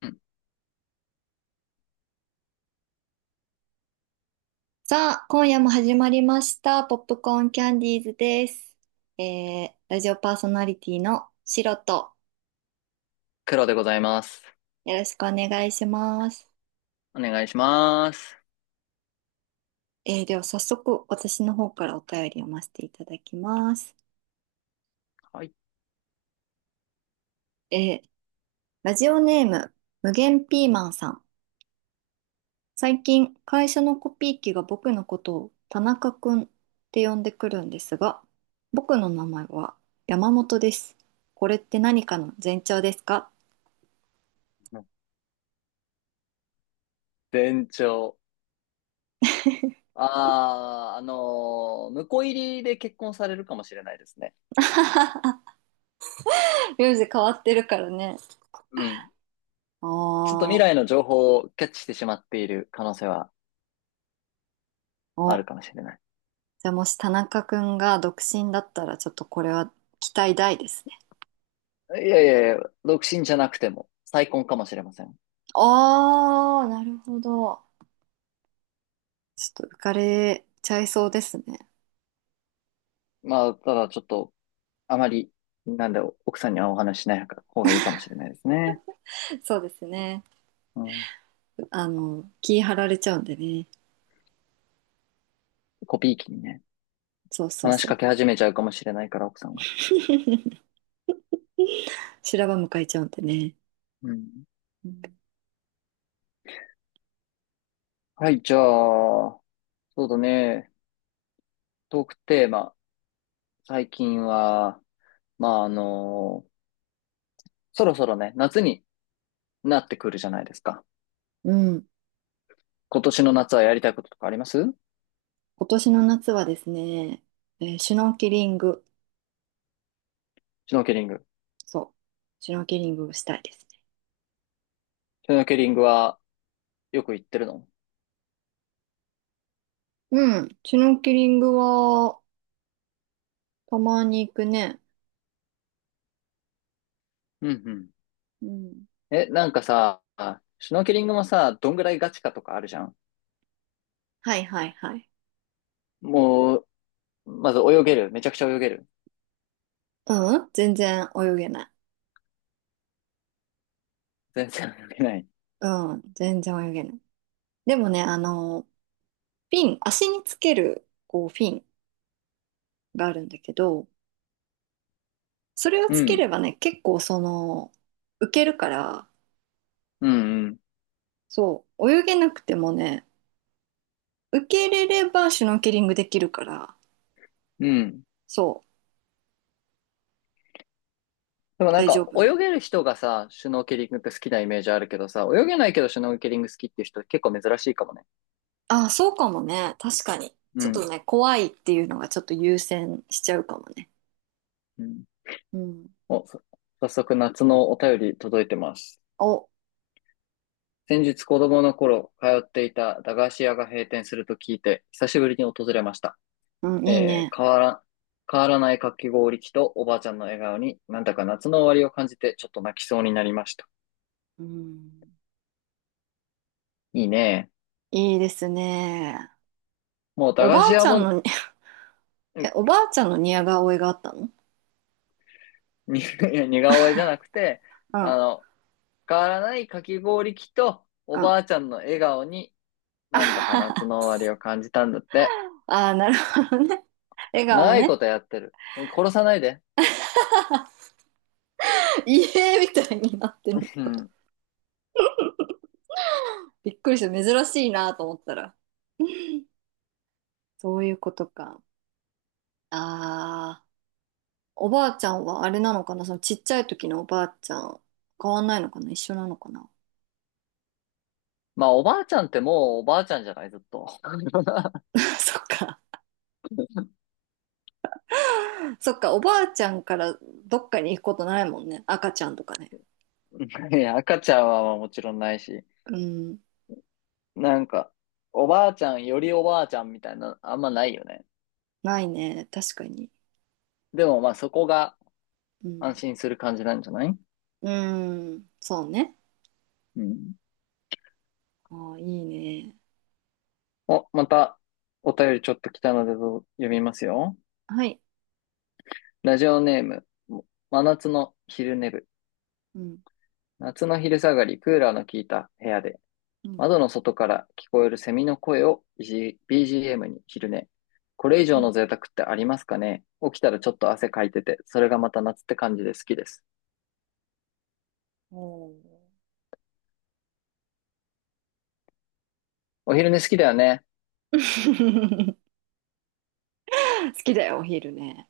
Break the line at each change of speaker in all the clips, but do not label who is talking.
うん。
さあ、今夜も始まりました。ポップコーンキャンディーズです。ラジオパーソナリティのシロと、
黒でございます。
よろしくお願いします。
お願いします。
では早速、私の方からお便りを読ませていただきます。
はい。
えー、ラジオネーム、無限ピーマンさん。最近、会社のコピー機が僕のことを田中くんって呼んでくるんですが、僕の名前は山本です。これって何かの前兆ですか？
店長。ああ、婿入りで結婚されるかもしれないですね。
名字変わってるからね。
うん。
あ
ちょっと未
あ、
来の情報をキャッチしてしまっている可能性はある
お、
かもしれない。
じゃあもし田中くんが独身だったら、ちょっとこれは期待大ですね。
いやいやいや、独身じゃなくても再婚かもしれません。
ああ、なるほど。ちょっと浮かれちゃいそうですね。
まあ、ただちょっと、あまり、なんで奥さんにはお話ししない方がいいかもしれないですね。
そうですね。
うん。
あの、気張られちゃうんでね。
コピー機にね、
そうそう
話し
そう。
かけ始めちゃうかもしれないから、奥さんが。
修羅場迎えちゃうんでね。
うん。
うん。
はい、じゃあ、そうだね。トークテーマ。最近は、まあ、そろそろね、夏になってくるじゃないですか。
うん。
今年の夏はやりたいこととかあります？
今年の夏はですね、シュノーケリング。
シュノーケリング。
そう。シュノーケリングをしたいですね。
シュノーケリングはよく行ってるの？
うん。シュノーケリングは、たまに行くね。
うんうん。
うん。
え、なんかさ、シュノーケリングもさ、どんぐらいガチかとかあるじゃん。
はいはいはい。
もう、まず泳げる。めちゃくちゃ泳げる。
うん、全然泳げない。
全然泳げない。
うん、全然泳げない。でもね、あの、フィン、足につける、こう、フィンがあるんだけど、それを
う
つけ
ん。
ればね、結構その、浮けるから、
うんうん。
そう、泳げなくてもね、浮けれればシュノーケリングできるから、
うん。
そ
でも
う、
なん
大丈
か
夫な
泳
の？
げる人がさ、シュノーケリングって好きなイメージあるけどさ、泳げないけどシュノーケリング好きっていう人結構珍しいかもね。
あ、そうかもね、確かに。
う
ちょっと
ん。
ね、怖いっていうのがちょっと優先しちゃうかもね。
うん。
うん。
お、早速夏のお便り届いてます。
お、
先日子供の頃通っていた駄菓子屋が閉店すると聞いて、久しぶりに訪れました。
うん、いい
えー
ね。
変わら、変わらないかき氷機とおばあちゃんの笑顔になんだか夏の終わりを感じてちょっと泣きそうになりました。
うん、
いいね。
いいですね。
もう
お
駄
ば
菓子
あち
屋
ゃん
も、
の、え、おばあちゃんの似顔絵があったの？
に いや似顔絵じゃなくて、
うん、うん。
あの、変わらないかき氷機とお
あ
ばあちゃんの笑顔になんだか夏の 終わりを感じたんだって。
あー、なるほどね。笑顔
長いこ
ね。
とやってる。殺さないで。
家みたいになってるの
う
かと。
ん。
びっくりした。珍しいなと思ったら。そういうことか。ああ、おばあちゃんはあれなのかな、そのちっちゃい時のおばあちゃん、変わんないのかな、一緒なのかな。
まあおばあちゃんってもうおばあちゃんじゃないずっと。
そっか。そっか、おばあちゃんからどっかに行くことないもんね。赤ちゃんとかね。
いや赤ちゃんはもちろんないし。
うん、
なんか、おばあちゃんよりおばあちゃんみたいな、あんまないよね。
ないね。確かに。
でもまあそこが
う
安
ん。
心する感じなんじゃない？
うーん、そうね。
うん。
ああ、いいね。
お、またお便りちょっと来たので読みますよ。
はい。
ラジオネーム、真夏の昼寝部。
うん、
夏の昼下がり、クーラーの効いた部屋で、
うん。
窓の外から聞こえるセミの声を BGM に昼寝。これ以
う
上の
ん。
贅沢ってありますかね？起きたらちょっと汗かいてて、それがまた夏って感じで好きです。
おー
お昼寝好きだよね。
好きだよ、お昼ね。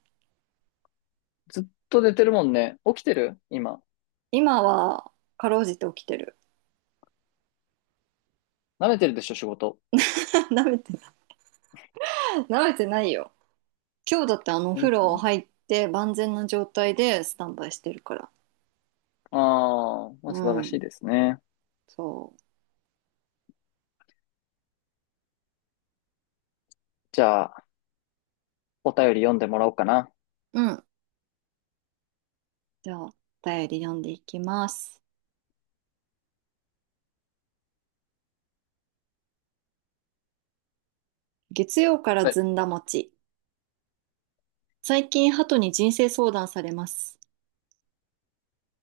ずっと寝てるもんね。起きてる今。
今は、かろうじて起きてる。
舐めてるでしょ、仕事。
舐めて、舐めてないよ。今日だってあの、お
ん
風
ん
呂入って万全な状態でスタンバイしてるから。
あー、まあ、
う
素晴らし
ん、
いですね。
そ
じゃあ、お便り読んでもらおうかな。
う。うん。じゃあ、お便り読んでいきます。月曜から
はい。
ずんだ餅。最近、鳩に人生相談されます。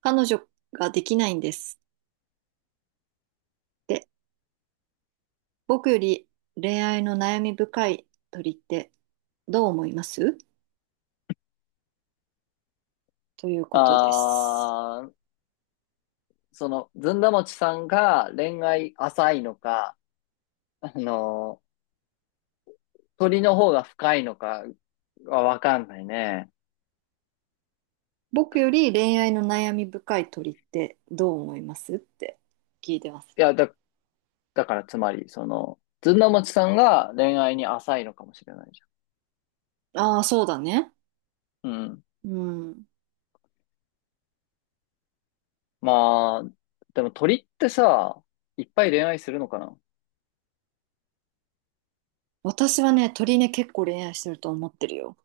彼女ができないんです。って僕より恋愛の悩み深い鳥ってどう思いますということです。
あー、その、ずんだもちさんが恋愛浅いのか、あの鳥の方が深いのかはわかんないね。
僕より恋愛の悩み深い鳥ってどう思いますって聞いてます。
いや、だからつまり、その、ずんだもちさんが恋愛に浅いのかもしれないじ
ああ、そうだね。
ゃん。うん。
うん。
まあ、でも鳥ってさ、いっぱい恋愛するのかな？
私はね、鳥ね、結構恋愛してると思ってるよ。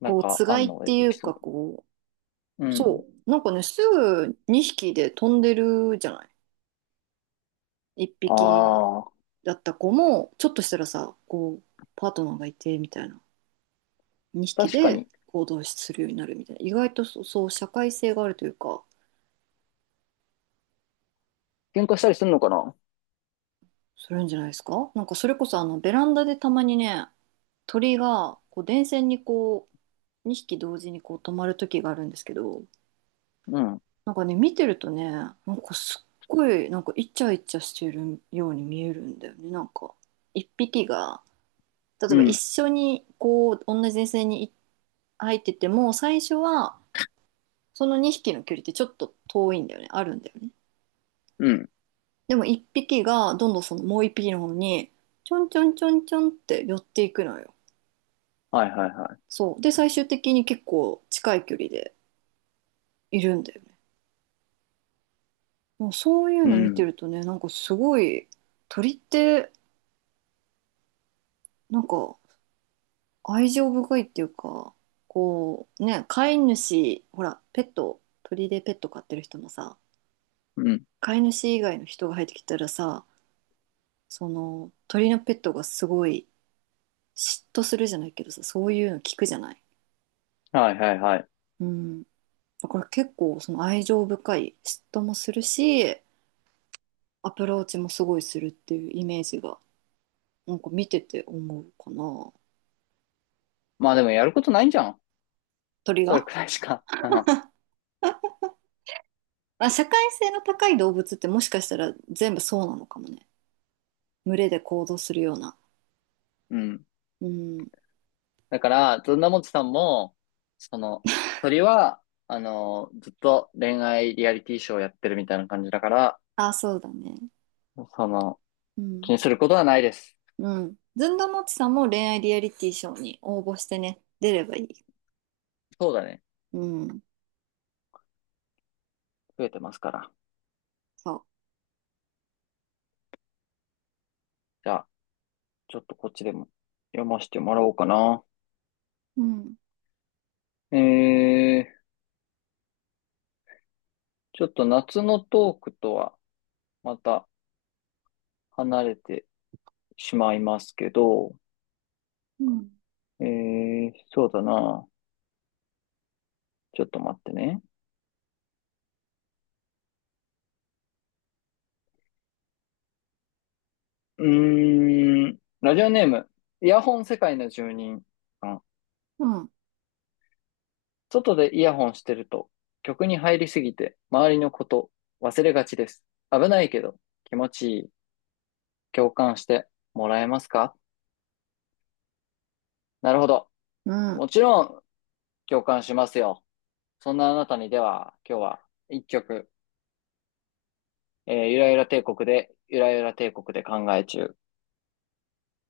なん
こう、
か、
つ
あ
がい
ん
っ
の
て
エ
い
ピ
う
ソー
か、
ド。
こう、
うん。
そう。なんかね、すぐ2匹で飛んでるじゃない。1
あ
匹
あ、
だった子も、ちょっとしたらさ、こう、パートナーがいてみたいな。2匹
確か
で
に。
行動するようになるみたいな。意外とそうそう社会性があるというか、
喧嘩したりするのかな？
するんじゃないですか。なんかそれこそあのベランダでたまにね、鳥がこう電線にこう2匹同時にこう止まる時があるんですけど、
うん。
なんかね、見てるとね、なんかすっごい、なんかイチャイチャしてるように見えるんだよね。なんか1匹が例え
う
ば一
ん。
緒にこう同じ電線に入ってても、最初はその2匹の距離ってちょっと遠いんだよね、あるんだよね。
うん。
でも一匹がどんどんそのもう一匹の方にちょんちょんちょんちょんって寄っていくのよ。
はいはいは
そう。で、最終的に結構近い距離でいるんだよね。もうそういう
い。う
の見て
ん。
るとね、なんかすごい鳥ってなんか愛情深いっていうか、こうね、飼い主、ほら、ペット、鳥でペット飼ってる人もさ、
うん。
飼い主以外の人が入ってきたらさ、その鳥のペットがすごい嫉妬するじゃないけどさ、そういうの聞くじゃない。
はいはいはい。
うん。だから結構その愛情深い、嫉妬もするし、アプローチもすごいするっていうイメージが、なんか見てて思うかな。
まあでもやることないんじゃん。
鳥
それ
が。
くらいしか。
あ、社会性の高い動物ってもしかしたら全部そうなのかもね。群れで行動するような。
うん。
うん。
だから、ずんだもちさんも、その、鳥は、あの、ずっと恋愛リアリティショーをやってるみたいな感じだから、
あ、そうだね。
その、
う
気
ん。
にすることはないです。
うん。ずんどうもちさんも恋愛リアリティショーに応募してね、出ればいい。
そうだね。
うん。
増えてますから。
そ
じゃあ、ちょっとこっちでも読ませてもらおうかな。
う。うん。
えー、ちょっと夏のトークとはまた離れてしまいますけど、
うん。
えー、そうだな。ちょっと待ってね。うーん、ラジオネーム、イヤホン世界の住人さん。
うん。
外でイヤホンしてると、曲に入りすぎて、周りのこと忘れがちです。危ないけど、気持ちいい。共感してもらえますか？なるほど。
うん。
もちろん、共感しますよ。そんなあなたにでは、今日は一曲、えーゆらゆら帝国で、ゆらゆら帝国で考え中。